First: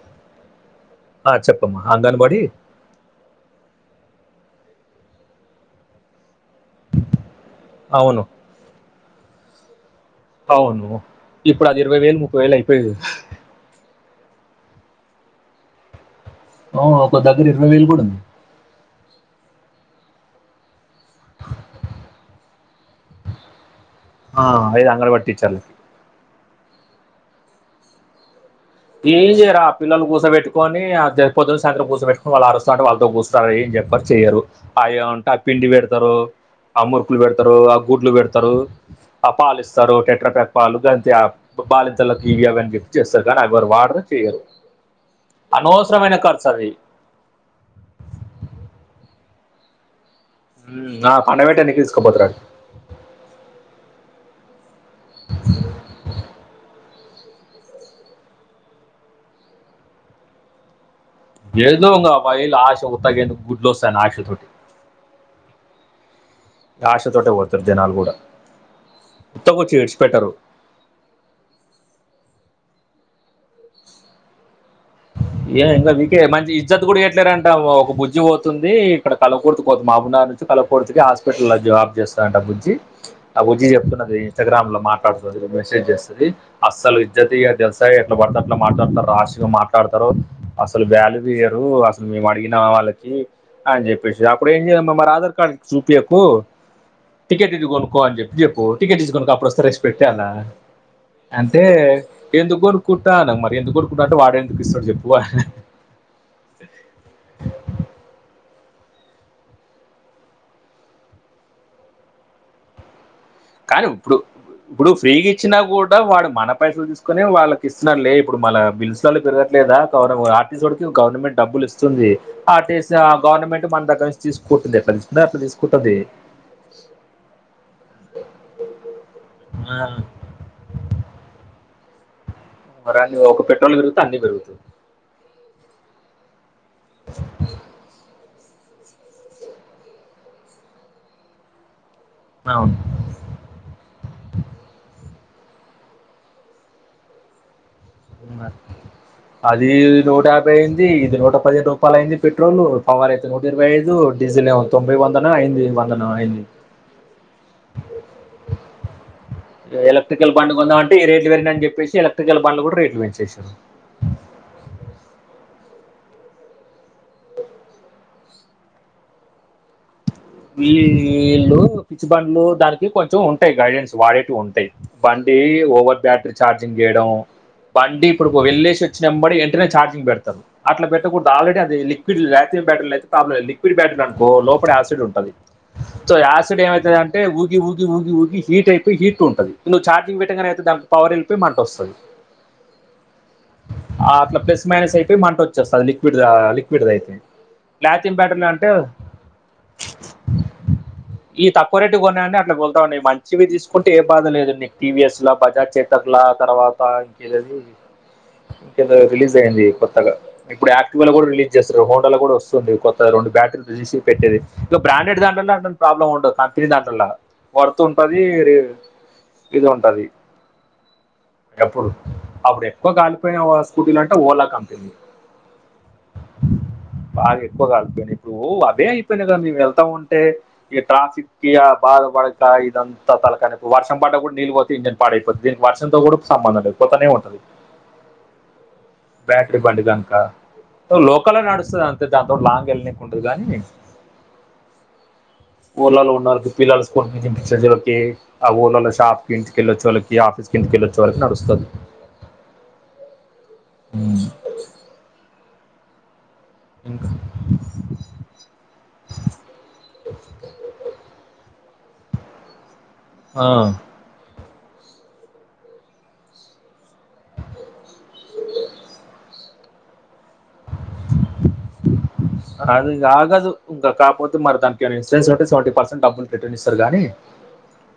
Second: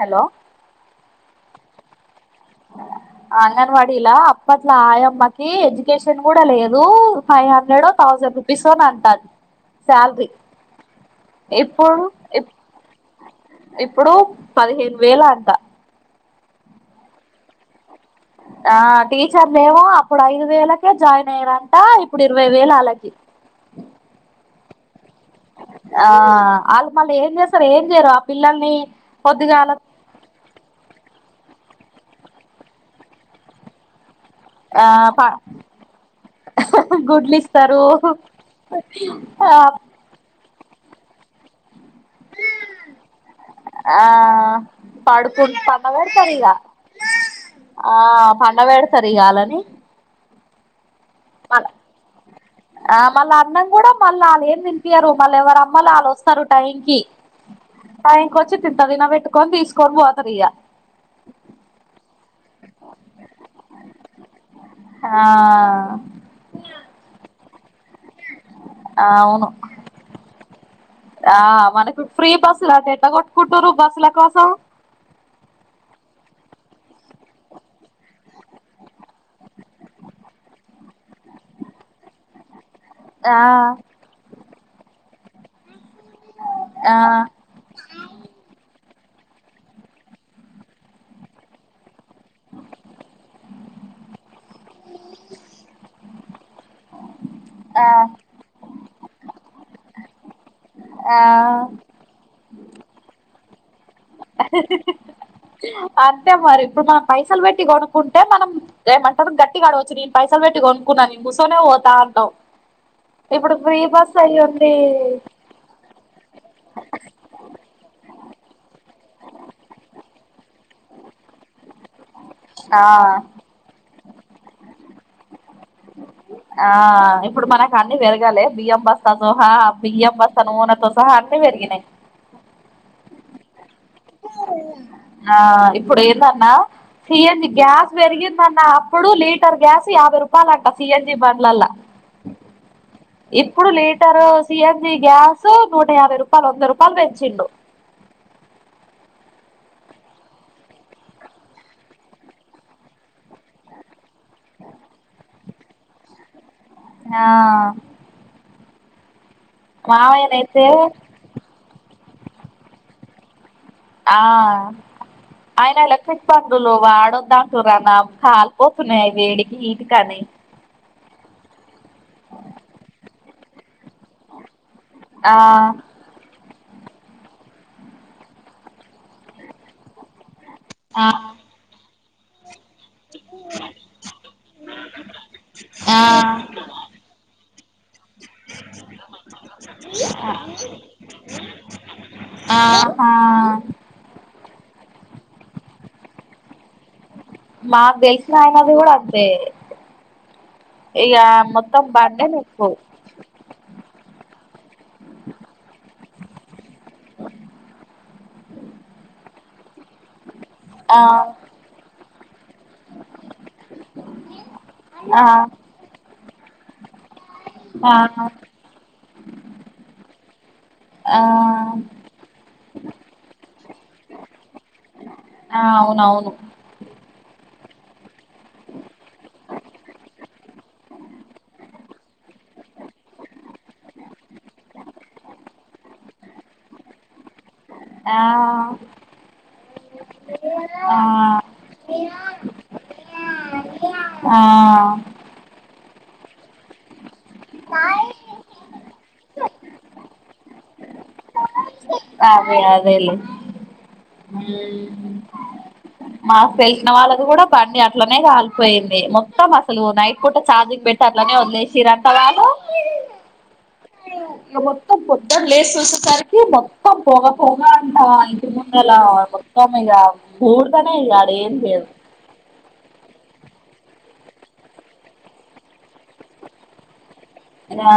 Hello ఆ చెప్పమ్మా అంగన్వాడీ అంగన్వాడీలా అప్పట్ల ఆయమ్మకి ఎడ్యుకేషన్ కూడా లేదు ఫ నెడో అవును థౌసండ్ రుపీస్ ఓ అంతాది శాలరీ అవును ఇప్పుడు అది ఇరవై వేలు ముప్పై వేలు అయిపోయింది ఇప్పుడు పదిహేను వేల అంట ఒక దగ్గర ఇరవై వేలు కూడా ఉంది ఆ టీచర్లు ఏమో అప్పుడు ఐదు వేలకే జాయిన్ అయ్యారంట ఇప్పుడు ఇరవై వేలు ఆళ్లకి ఆ అదే అంగన్ వాడి టీచర్ ఆ వాళ్ళు మళ్ళీ ఏం చేస్తారు ఏం చేయరు ఆ పిల్లల్ని ఏంచెయ్యారు ఆ పొద్దుగాల పిల్లలు కూర్చోబెట్టి కోని పొద్దున్న సాయంత్రం కూర్చో పెటుకొని వాళ్ళు అరుస్త ఉంటే వాళ్ళతో కూర్చొని ఏం చెప్పరు చేయరు ఆ ఏమంటే ఆ పిండి పెడతారు ఆ మురుకులు గుడ్లు పెడతారు ఆ ఇస్తారు గుడ్లు పెడతారు ఆ పాలు ఇస్తారు టెట్ర ప్యాక్ పాలు బాలింతలకి ఇవి అవని ఇస్తారు వాళ్ళు ఆ వాడరు చేయరు పడుకు అనవసరమైన పండబెడతారు ఖర్చు ఇక అది ఆ పండగేడతారుగాలని ఆ పండబెట్టినకే తీసుకుపోతారు ఆ మళ్ళా అన్నం కూడా మళ్ళీ వాళ్ళ ఏం తి నిపియారు మళ్ళ ఎవరు అమ్మలు వాళ్ళు వస్తారు టైం కి ఆ ఇంకొచ్చి తిన పెట్టుకొని తీసుకొని పోతాది ఇగ ఎళ్దుంగ బాయిలు ఆశ ఉగ ఎందుకు గుడ్లు వస్తాను ఆశ తోటి [unintelligible] ఆ ఆశతోటే పోతురూ జనాలు కూడా ఆ అవును ఉత్తకొచ్చి ఇడిచిపెట్టరు ఆ మనకు ఫ్రీ బస్సుల ఎట్లా కొట్టుకుంటురు బస్సుల కోసం ఏ ఇంకా వీకే మంచి ఇజ్జత్ కూడా ఇయట్లేరంట ఒక బుజ్జి పోతుంది ఇక్కడ పాలకూర్తి పోతుంది మహబూబ్ నగర్ నుంచి పాలకుర్తికి హాస్పిటల్లో లో జాబ్ చేస్తారంట బుజ్జి ఆ బుజ్జి చెప్తున్నది ఇన్స్టాగ్రామ్ లో మాట్లాడుతుంది మెసేజ్ చేస్తాది ఆ అస్సలు ఇజ్జత్ ఇయదు యి ఎట్లా పడితే అట్లా మాట్లాడతారు రాష్ గా మాట్లాడతారు అసలు వాల్యూ ఈయరు అ మేము అడిగినా వాళ్ళకి అని చెప్పేసి అప్పుడు ఏం చేయమ్మా మరి ఆధార్ కార్డ్ చూపియాకు టికెట్ ఇటు కొనుక్కో అని చెప్పి చెప్పు టికెట్ తీసుకో అప్పుడు వస్తే రెస్పెక్ట్ ఆ అంటే ఎందుకు కొనుకుంటాను మరి ఎందు కొనుకుంటా అంటే వాడు ఎందుకు ఇస్తాడు చెప్పు అన్నా అంతే మరి ఇప్పుడు మనం పైసలు పెట్టి కొనుక్కుంటే మనం దే మంట గట్టి అడగచ్చు నేను పైసలు పెట్టి కొనుకున్నా నేను కుసోనే పోతా అంటావు ఇప్పుడు ప్రీ కానీ ఇప్పుడు బస్ అయి ఉండి ఇప్పుడు ఫ్రీగా ఇచ్చినా కూడా వాడు మన పైసలు తీసుకుని వాళ్ళకి ఇస్తున్నారులే ఇప్పుడు మళ బిల్స్ వాల్ పెరగట్లేదా కవ ఇస్ సొంటి గవర్నమెంట్ డబ్బులు ఇస్తుంది ఆర్టీసీ ఆ గవర్నమెంట్ మన దగ్గర నుంచి తీసుకుంటుంది ఎక్కడ నుంచో అట్లా తీసుకుంటాది ఆ ఇప్పుడు మనకు అన్ని పెరగాలే బియ్యం బస్తా తో సహా ఆ, బియ్యం బస్ నూనెతో సహా అన్ని పెరిగినాయి మరి అ ఒక పెట్రోల్ పెరుగుతె అన్ని పెరుగుతాయి ఆ ఇప్పుడు ఏందన్న సిఎన్జి గ్యాస్ పెరిగిందన్న అప్పుడు లీటర్ గ్యాస్ యాభై రూపాయలు అంట సిఎన్జి బండ్ల అవును ఇప్పుడు లీటరు సిఎన్జి గ్యాస్ నూట యాభై రూపాయలు వంద రూపాయలు పెంచిండు అవును అది నూట యాభై అయింది ఇది నూట పదిహేను రూపాయల అయింది పెట్రోల్ పవర్ ఎక్కువ నూట ఇరవై ఐదు డీజిల్ తొంభై వందన అయింది వందనం అయింది ఆ ఎలక్ట్రికల్ బండి మామయ్యనైతే కొందా అంటే ఈ రేట్లు పెరినని చెప్పేసి ఎలక్ట్రికల్ బండ్లు కూడా రేట్లు పెంచేేశారు ఆ ఆయన ఎలక్ట్రిక్ బండ్లు వాడొద్దు అంటుారనా కాలిపోతున్నాయి వేడికి హీటు అని ఈ వీళ్ళు పిచ్చి బండ్లు దానికి కొంచెం ఉంటాయి గైడెన్స్ వాడేటివి ఉంటాయి ఆ బండి ఓవర్ బ్యాటరీ ఛార్జింగ్ చేయడం బండి ఇప్పుడు వెళ్ళేసి వచ్చినంబడి వెంటనే ఛార్జింగ్ పెడతారు అట్లా పెట్టకుండాదు ఆల్రడీది లిక్విడ్ తీయ బ్యాటరీ అయితే లిక్విడ్ బ్యాటరీ అనుకో లోపడ లిక్విడ్ ఉంటది సో ఆ యాసిడ్ ఏమవుతుంది అంటే ఊగి ఊగి ఊగి ఊగి హీట్ అయిపోయి హీట్ లో ఉంటుంది నువ్వు ఛార్జింగ్ పెట్టటంగానే అవుతుంది పవర్ వెళ్ళిపొయి మంట వస్తుంది ఆ ఆ అట్లా ప్లస్ మైనస్ అయిపోయి మంట వచ్చేస్తుది లిక్విడ్ లిక్విడ్ది అయితే మాకు ప్లాటియం తెలిసిన బ్యాటరీలు అంటే ఆయనది కూడా అంతే ఇగా మొత్తం బండె నేకు సివిల్ తీసుకుంటే ఏ బాధ లేదు మీకు టీవీఎస్ ల బజాజ్ చేతర్ ల తర్వాత ఇంకది ఇంకేదో రిలీజ్ అయింది కొత్తగా ఇప్పుడు ఆ యాక్టివ్ లో కూడా రిలీజ్ జస్ట్ రోమోట్ ల కూడా వస్తుంది కొత్త రెండు బ్యాటరీ తీసి పెట్టేది ఇక బ్రాండెడ్ ఆ దాంట్లో ఏం ప్రాబ్లం ఉండదు వర్తు ఆ ఉంటది ఇది ఉంటది ఆ ఎప్పుడు అప్పుడు ఎక్కువ కాలిపోయిన స్కూటీలు అంటే ఓలా కంపెనీ ఆ అవునవును బాగా ఎక్కువగాలికపోయిన నీకు అదే అయిపోయినాయి కదా మేము వెళ్తా ఉంటే ఇక ట్రాఫిక్ కి బా బాక ఇదంత తలకయా నొప్పి వర్షం పడ్డ కూడా నిల్వ నేను పాడైపోతుంది దీని వర్షంతో కూడా సంబంధం లేదు పోతనే ఉంటది ఆ బ్యాటరీ బండ్ దానికా ఆ లోకలే నడుస్తుంది అంతే దాని తోని లాంగ్ వెళ్ళనీకి ఉండదు గాని ఆ ఓర్లల్లో వున్నోళ్ళకి పిల్లలు స్కూల్ కి దింపియ్యడానికి ఆ ఊర్లలో షాప్ కి కెల్లోచె వాళ్ళకి ఆఫీస్ కి ఇంటికి వెళ్ళొచ్చా వాళ్ళకి నడుస్తుంది అదే అదెలే మాకు తెలిసిన వాళ్ళది ఇంకా కూడా బండి అట్ల అట్లనే కాలిపోయింది మొత్తం అసలు నైట్ పూట ఛార్జింగ్ పెట్టి అట్లనే వదిలేసిరూ అంట వాళ్ళు ఆ ఇక మొత్తం పొద్దునా లేచి చూసేసరికి మొత్తం పోగా పోగా అంట ఇంటి ముందల మొత్తం ఇగ బూడిదనే ఇగ ఆడుఏంచెయ్యడు అది దాగదు ఇంక కాకపోతే మరి దానికి ఏమన్నా ఇన్సూరెన్స్ ఉంటే సెవెంటీ ప్రెసెంట్ డబ్బులు రిటన్ ఇస్తారు గాని రా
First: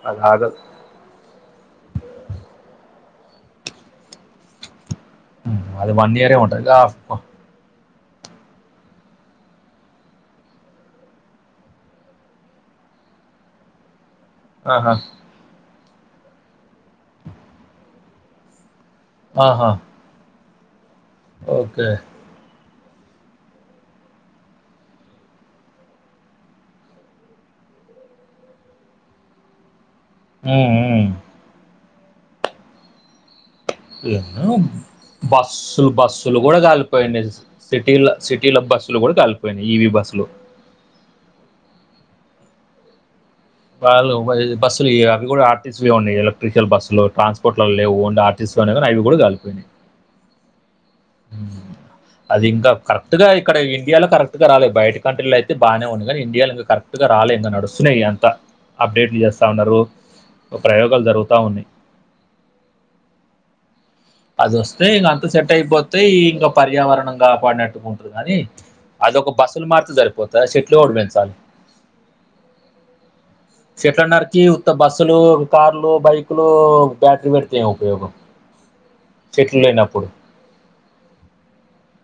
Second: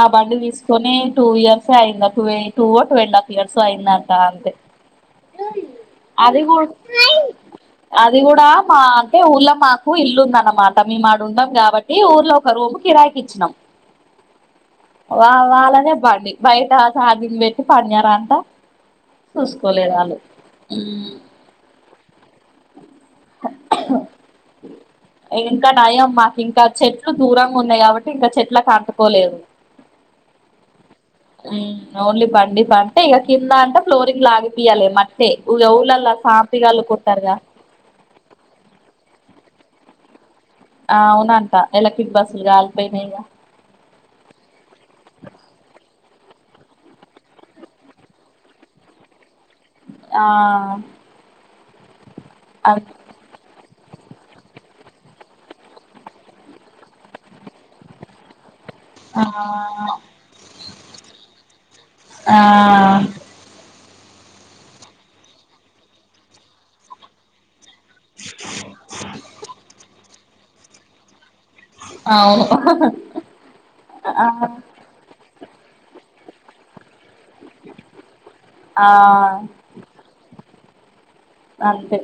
ఆ అది బండి ఆగదు తీసుకొని టూ ఇయర్స్ ఏ అయ్యిందట టూ ఓ టూ అండ్ హాఫ్ ఇయర్స్ ఓ అయిందంట అంతే ఉమ్, వన్ ఇయరే అది కూడా ఉంటుంది అది కూడా మా అంటే ఊళ్ళ మాకు ఇల్లుందన్నమాట మేము ఆడ ఉండము కాబట్టి ఈ ఊర్లో ఒక రూమ్ కిరాయికి ఇచ్చినాం ఆహా వా వాళ్ళనే పండి బయట చార్జని పెట్టి పడినారంట ఆహా చూసుకోలేదు వాళ్ళు ఓకే ఇంకా నయం మాకు ఇంకా చెట్లు దూరంగా ఉన్నాయి కాబట్టి ఇంకా చెట్లకు అంటుకోలేదు ఉ ఉ ఉ ఓన్లీ బండికంటే ఇక కింద అంటే ఫ్లోరింగ్ ఏమో, లాగిపియాలే మట్టే ఇగా బస్సులు ఊరులలా బస్సులు కూడా సాపిగా అల్లుకుంటారు కాలిపోయినాయి గా సిటీల సిటీల బస్సులు కూడా కలిపోయినాయి ఈవి బస్సులు ఆ అవునంట ఎలక్ట్రిక్ బస్సులు కాలిపోయినాయిగా, వాళ్ళు బస్సులు అవి కూడా ఆర్ టీ సి వి ఉయి ఎలక్ట్రికల్ బస్సులు ట్రాన్స్పోర్ట్ లో లేవుం ఆర్టీస్నీ అవి కూడా కలిపోయి ఆ అది ఇంకా అ కరెక్ట్ ముందుగా ఇక్కడ ఇండియాలో కరెక్ట్ గా రాలే బయట కంట్రీలో అయితే బానే ఉంది కానీ ఇండియాల ఇంకా కరెక్ట్ గా రాలే ఇంగ నడుస్తు స్నేయి అంత అప్డేట్లు ఆ చేస్తా ఉన్నారూ ప్రయోగాలు జరుగుతా ఉన్నాయి. ఆ అదొస్తే ఇంగ అంత సెట్ అయిపోతే ఇంగ పర్యావరణం కాపాడినట్ ఉంటది కానీ అదోక బస్సులు మర్చితే సరిపోతా చెట్లు కూడా పెంచాలి. అవును చెట్లని ఆ నరికి ఉత్త బస్సులు కార్లు బైక్లు బ్యాటరీ పెడితే ఏంఉపయోగం ఆ చెట్లు లేనప్పుడు అంతే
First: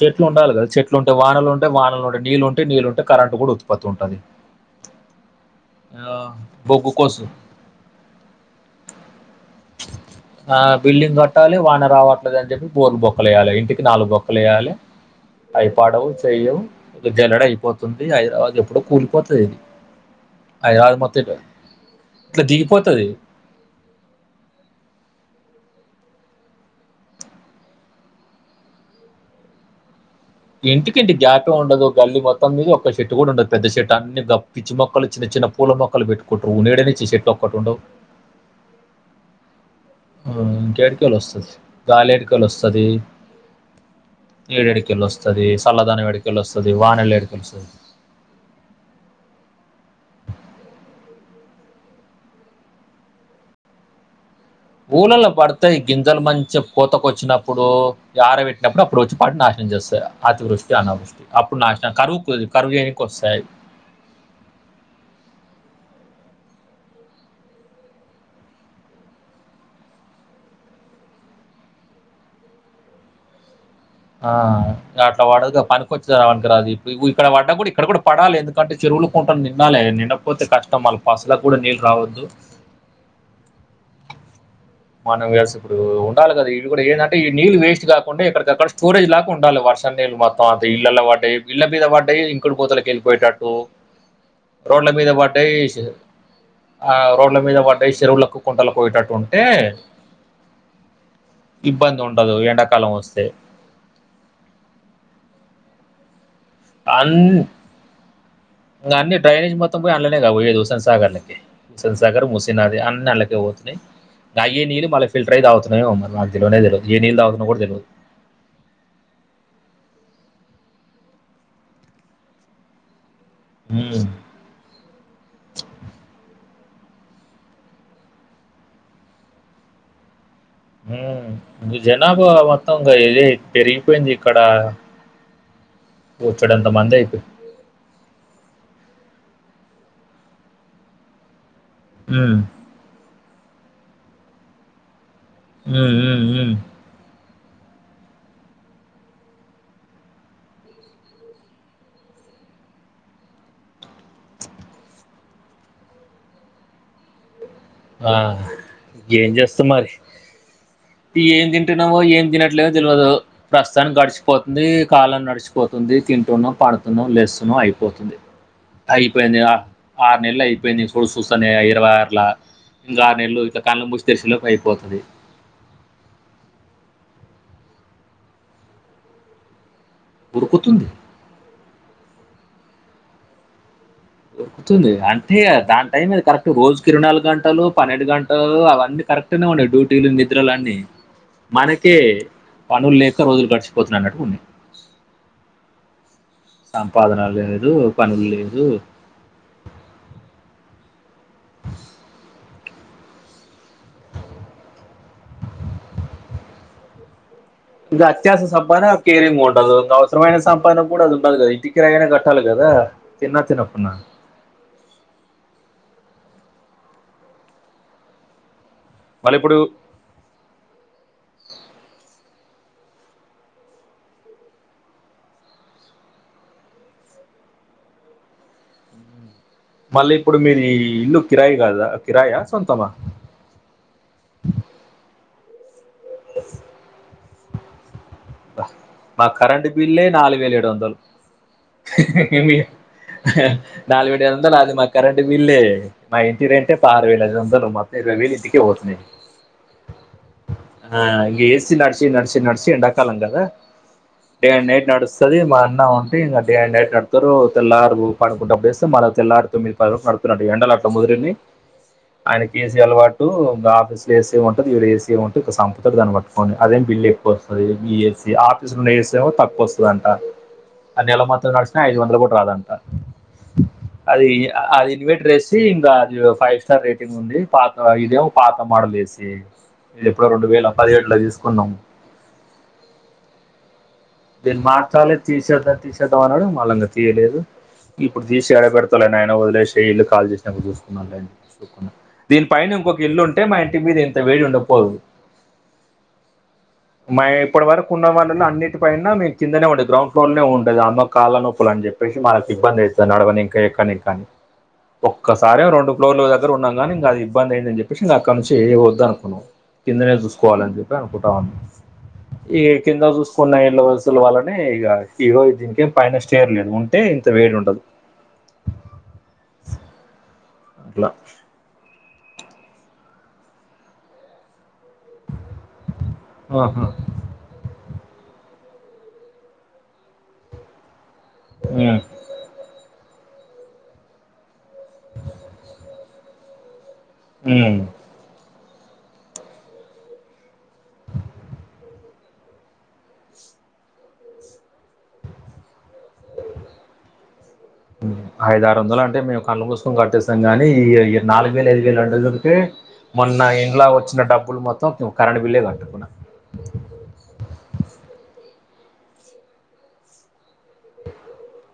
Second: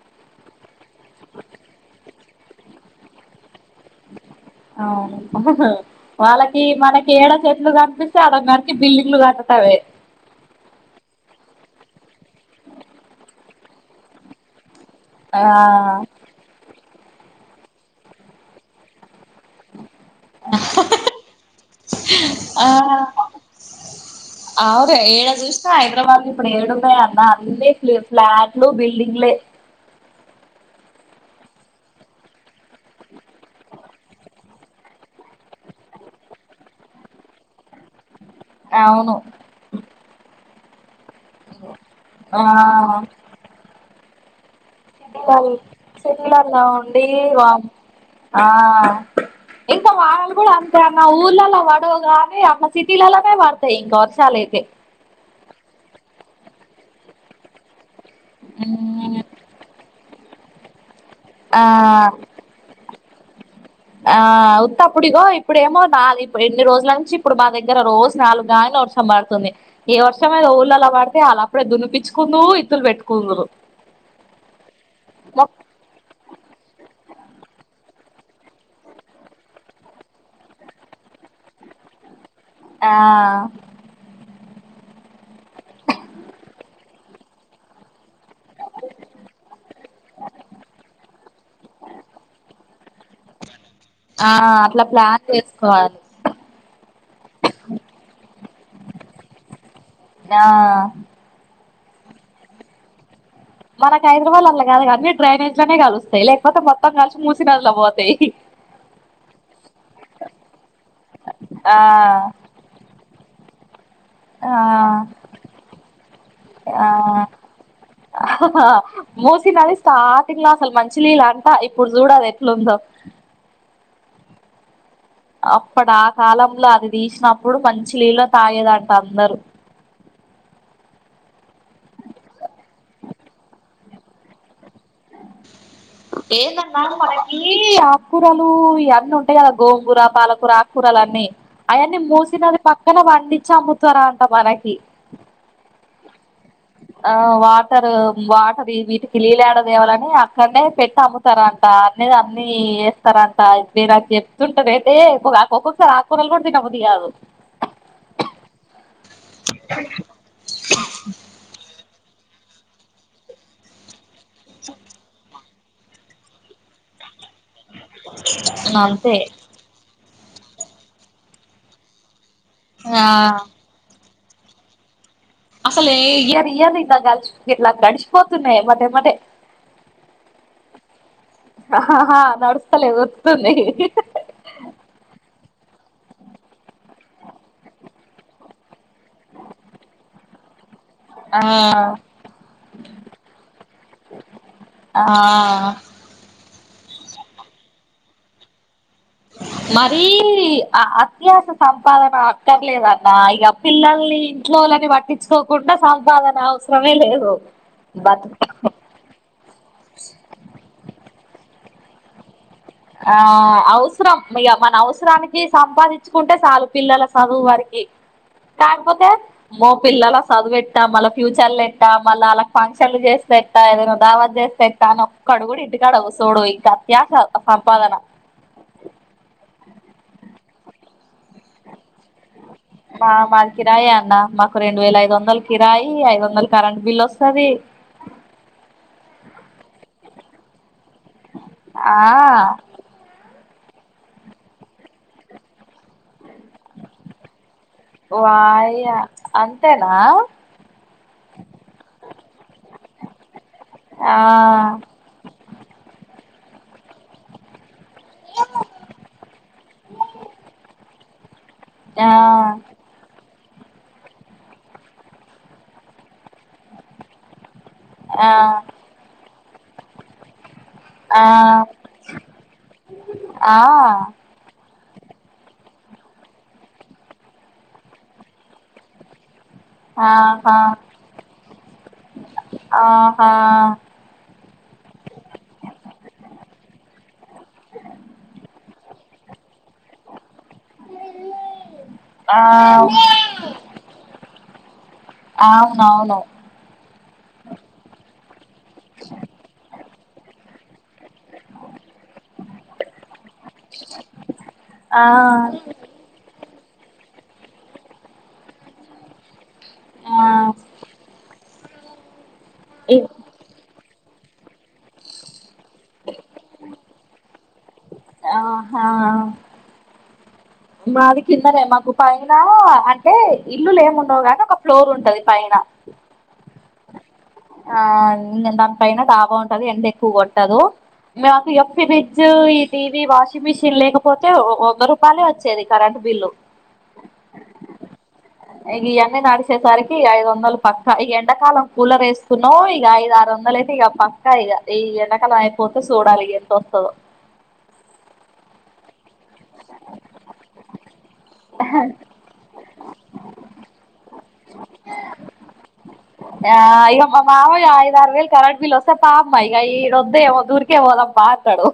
చెట్లు ఉండాలి గదా చెట్లుంటే వానలు ఉంటయి వానలు ఉంటే నీళ్ళుంటాయి నీళ్ళుంటే కరెంట్ కూడు పత్ ఉంటది అవును వాళ్ళకి బొగ్గు మనకి కోసం ఏడ చెట్లు కనిపిస్తే అడ నరికి బిల్డింగ్లు కట్టడమే [unintelligible] ఆ బిల్డింగ్ కట్టాలి వాన రావట్లేదు అని చెప్పి బోర్లు బొక్కలేయాలి ఇంటికి నాలుగు బొక్కలేయాలి ఆ అయి పాడవు చెయ్యవు జల్లెడ అయిపోతుంది అది ఎప్పుడో కూలిపోతది హైదరాబాద్ మొత్తం ఇట్లా ఇట్లా ఆ దిగిపోతది. [unintelligible] అవును ఏడ చూసినా హైద్రాబాద్ లో ఇప్పుడు ఏడున్నాయ్ అన్న అన్నీ ఫ్లాట్లు బిల్డింగ్లే ఇంటికి ఇంటి గ్యాపే ఉండదు గల్లి మొత్తం మీద ఒక చెట్టు కూడా ఉండదు పెద్ద చెట్టు అన్ని పిచ్చి మొక్కలు చిన్న చిన్న పూల మొక్కలు పెట్టుకుంటరు నిడ నిచ్చే చెట్లు ఒకటి ఉండవు అవును ఇంకేడికేళ్ళి వస్తది గాలి ఆ ఏడికెళ్ళి వస్తది నీడేడి కెళ్ళి వస్తది సిటీలల్ సల్లదనం ఏడికెళ్ళి సిటీలల్లో వస్తది ఉండి వానలు ఎడికెళ్ళి వామ్ వస్తది ఆ ఇంక వా ర్షాలు కూడా అంతే అన్న ఊళ్ళల్లో పడవుగానీ అట్లా సిటీలల్లోనే పడతాయి ఇంకా వర్షాలు అయితే ఊలల్లో పడతాయి గింజలు మంచి పోతకు వచ్చినప్పుడు ఆరవెట్టినప్పుడు అప్పుడు వచ్చి మ్మ్ పడి నాశనం చేస్తాయి అతివృష్టి అనావృష్టి అప్పుడు ఆ నాశనం కరువు కుది కరువే కొస్సాయి ఆ ఉత్త అప్పుడు ఇగో ఇప్పుడేమో నాలుగు ఎన్ని రోజుల నుంచి ఇప్పుడు మా దగ్గర రోజూ నాలుగుగాన్లే వర్షం హం పడుతుంది ఏ వర్షం ఏదో ఊర్లల్లో పడితే అళ్లప్పుడే దున్నిపించ్చుకుందురు ఇత్తులు పెట్టుకుందరు ఆ అట్లా వడదుగా పనికొచ్చేదా అనికిరాదు ఇప్పు ఇక్కడ పడ్డా కూడా ఇక్కడ కూడా పడాలి ఎందుకు కాట్టి చెరువులు కుంటలు నిండాలి నిండకపోతే కష్టం మళ్ల పశువులకు కూడా నీళ్ళు రావద్దూ ఆ మనం వేసి ఇప్పుడు ఉండాలి కదా ఇవి కూడా ఏందటే ఈ నీళ్ళు వేస్ట్ కాకుండా ఇక్కడిక్కడ స్టోరేజ్ లాగా ఉండాలి వర్ష నీళ్ళు మా తవాత ఇళ్ళలో పడ్డయి ఇళ్ళ మీద పడ్డయి ఇంకుడు పోతలకి ఎళ్ళిపోయేటట్టు ఆ అట్లా రోడ్ల మీద ప్లాన్ పడయి చేసుకోవాలి ఆ రోడ్ల మీద పడ్డయి చెరువులకు కుంటలకు పోయేటట్టు ఉంటే ఆ ఇబ్బంది ఉండదు ఎండాకాలం వస్తే మనకి హైదరాబాద్ అట్ల కాదు కానీ డ్రైనేజ్ లోనే కలుస్తాయి లేకపోతే మొత్తం కలిసి మూసీ నదిలో పోతాయి ఇంగ అన్నీ డైనేజ్ మొత్తం పోయే ఆన్లనే గా పొయ్యేది హుస్సేన్ ఆ సాగర్ ముస్ తి నది అన్నీ అళ్లకే పోతున్నాయి గ ఆ అయ్యే నీళ్ళు మళ్ళ ఫిల్టర్ అయి తాగుతున్నామేమో మరి నాకు తెల్వనే తెల్వదు ఏ నీళ్ళు తవుతున్నాం కూడా తెల్వదు మూసీ నది స్టార్టింగ్ లో అసలు మంచి నీళ్ళు అంట ఇప్పుడు చూడ అది ఎట్లుందో ఊ అప్పుడు ఆ కాలంలో అది తీసినప్పుడు మంచి నీళ్ళు తాగేదంట అందరూ ఊ జనాభా మొత్తం గా ఇదే పెరిగిపోయింది ఇక్కడ బొచ్చెడంతో మందాయిప్పు ఈ ఆకుకూరలు ఇవన్నీ ఉంటాయి కదా గోంగూర పాలకూర ఆకుకూరలు అన్నీ అయన్నీ మూసీ ఉమ్ నది పక్కన పండించి అమ్ముతారంట మనకి ఊ ఊ ఊ ఆ వాటర్ వాటర్ వీటికి లీలాడ దావాలని అక్కడనే పెట్టమ్ము స్తారంట అన్నది అన్నీ వేస్తారంట వేర అ చెప్తుంటారు అయితేక్కొక్క స అక్కురలు కూడా తినబుద్ధి కాదు ఆ ఏం చేస్తా మరి ఏం పట్టినము ఏం తినట్లేదో తెలివదు ప్రస్తుతానికి గడిచిపోతుంది కాలం నడిచిపో పోతుంది తింటున్నాం పడుతున్నాం లేస్తున్నాం అయిపోతుంది అంతే అయిపోయిందిగా ఆరు నెలలు అయిపోయింది చూ చూస్తానే ఇరవై ఆరుల ఇంకా ఆ ఆరు నెలలు ఇ కన్ను మూసి తెరిసే లోపు అయిపోతుంది అసలు ఇయర్ ఇయర్ ఇ ల్ ఇట్లా గడిచిపోతున్నా మదే మదే ఉడుకుతుంది హా నడుస్తస్తాలే గుర్తున్నాయ్ దొరుకుతుంది అంటే దాని టైం అది కరెక్ట్ రోజుకి ఇరవై నాలుగు గంటలు పన్నెండు గంటలు అవన్నీ కరెక్ట్ నే ఉండయి డ్యూటీలు నిద్రలు అన్నీ మనకే ఆ పనులు లేక రోజులు గడిచిపోతున్నాన్నట్టు ఉంది ఆ సంపాదన లేదు పనులు లేదు మరీ అత్యాస సంపాదన క్కర్లేదన్న ఇక పిల్లల్ని ఇంట్లోని పట్టించుకోకుండా సంపాదన అవసరమే లేదు ఇగ అత్యాస బతుకు సంపాదన కేరింగ్ ఉండదు అవసరమైన సంపాదన కూడా అది ఉండదు కదా ఇంటి కిరాయి కట్టాలి కదా ఆ తిన్నా తినకున్నా ఔసరం ఇ మన అవసరానికి సంపాదించుకుంటే చాలు పిల్లల చదువు వరికి కాకపోతే వాళ్ళ ఇప్పుడు మో పిల్లల చదువు ఎట్టా మళ్ళ ఫ్యూచర్లు ఎట్టా మళ్ళ వాళ్ళకి ఫంక్షన్లు చేస్తే ఎట్టా ఏదైనా ఉ దావా చేస్తే ఎట్టాను క్కడు గూడ ఇంటికాడ కుర్సోడు ఇంకా అత్యాస సంపాదన మళ్ళీ ఇప్పుడు మీరు ఇల్లు కిరాయి కాదా కిరాయా సొంతమా ఆ మాది కిరాయి అన్న మాకు రెండు వేల ఐదు వందల కిరాయి ఐదు వందల కరెంట్ బిల్ ఒస్తది మా కరెంట్ బిల్లే నాలుగు వేల ఏడు వందలు ఆ నాలుగు పెట్టేదంత మాది కరెంట్ బిల్లే మా ఇంటి రెంటే పదారువేల ఐదు వందలు మొత్తం ఇరవై వేలు ఇంటికే వాయ పోతున్నాయి అంతేనా ఆ ఇగ ఏసి నడ్సి నడ్సి నడ్సి ఎండ కాలంగద ఆ డే అండ్ నైట్ నడుస్ స్తది మా అన్న ఉంటే ఇంకా డే అండ్ నైట్ నడతారు తెల్లారు పనుకుంటన్నప్పుడేస్తే మళ్ళా తెల్లరు తొమ్ది పది నడుతుట్టు ఎండల అట్ ముదిరిని ఆ ఆయన కేసీ అలవాటు పుడు ఆఫీస్ లో ఏసే ఉంటది ఈడ ఏసి ఉంటే సంపుతాడు దాన్ని పట్టుకొని అదే బిల్ ఎక్కువ వస్తది ఆ ఏసి ఆఫీస్ లో ఉండే ఏసీ ఏమో తక్కువొస్తదంట అ నెల ఆ మొత్తం నడుసిన ఐదు వందలు గూడ రాదంటా ఆ అది అది ఇన్వట రేస్ ఇంకా అది ఫైవ్ స్టార్ రేటింగ్ ఉంది పాత ఇదేమో పాత మోడల్ ఏసీ ది ఎప్పుడో రెండు ఆహా వేల పదిహేళ్లో తీసుకున్నాం ఆహా దీన్ని మాట్చాలే తీసద్దా తీసేద్దాం అన్నాడు మళ్ళా ఇంగ తీయలేదు ఇప్పుడు తీసి యాడ బెడతాలే నాయన వదిలేసేయి ఇల్లు కాలి చేసి నప్పుడు చూసుకుందాంలే అని చెప్పి ఊకున్న ఆ దీని పైన ఇంకొక ఇల్లు ఉంటే మా ఇంటి మీద ఇంత వేడి ఉండకపోవు అవునవును మా ఇప్పటి వరకు ఉన్న వాళ్ళలో అన్నింటి పైన మేము కిందనే ఉండే గ్రౌండ్ ఫ్లోర్ లనే ఉండేది అమ్మ కాళ్ళ నొప్పులు అని చెప్పేసి మనకు ఇబ్బంది అయితది నడవనికే, ఎక్కనికే అనీ ఆ ఒక్కసారేమో రెండు లోన్ల దగ్గర ఉన్నాం కానీ ఇంగ అది ఇబ్బంది అయిందని చెప్పేసి ఇంగ అక్కడ నుంచి ఏ వద్దు అనుకున్నాం. కిందనే ఆ చూసుకోవాలని చెప్పి అనుకుంటా ఉన్నం ఈ ఇ కింద చూసుకున్న ఇళ్ళ వసుల వల్లనే ఇగ ఈరోజు దీనికే పైన స్టేర్ లేదు ఉం టే ఇంత వేడి ఉండదు ఆహా అట్లా మాది కిందనే మాకు పైన అంటే ఇల్లులు ఏమ్ ఉండవు కానీ ఒక ఫ్లోర్ ఉంటది పైన ఆహా ఆ ఇంగ దానిపైన డాబా వుంటది ఎండ ఎక్కువ కొట్టదు మాకు ఇగ ఫ్రి ఉమ్. జ్ ఈ టీవీ వాషింగ్ మిషిన్ లేకపోతే వంద రూపాయలే వచ్చేది కరెంట్ బిల్లు ఉమ్ ఇగివన్నీ నడిచేసరికి ఐదు వందలు పక్కా ఈ ఎండాకాలం కూలర్ ఏసుకున్నాం ఇగ ఐదు ఆరు వందలయి తే పక్కా ఇగ ఈ ఎండకాలం అయిపోతే సూడాలి ఇగ ఎంత వస్తదో ఉమ్ హూ ఐదు ఆరు వందలు అంటే మేము కండ్లు మూసుకొని కట్టేస్తాం కాని ఈ నాలుగు వేలు ఐదు వేలు రెండు వందలు ఉంటే మొన్న ఇండ్ల వచ్చిన డబ్బులు మొత్తం కరెంట్ బిల్లే కట్టుకున్నా ఆ ఇగ మా మావయ్య ఐదా ఆరు వేలు కరంట్ బిల్ వస్తే పా అమ్మ ఇగ ఈడ వద్దే వద్దు ఊరికే పోదంపా అం టడు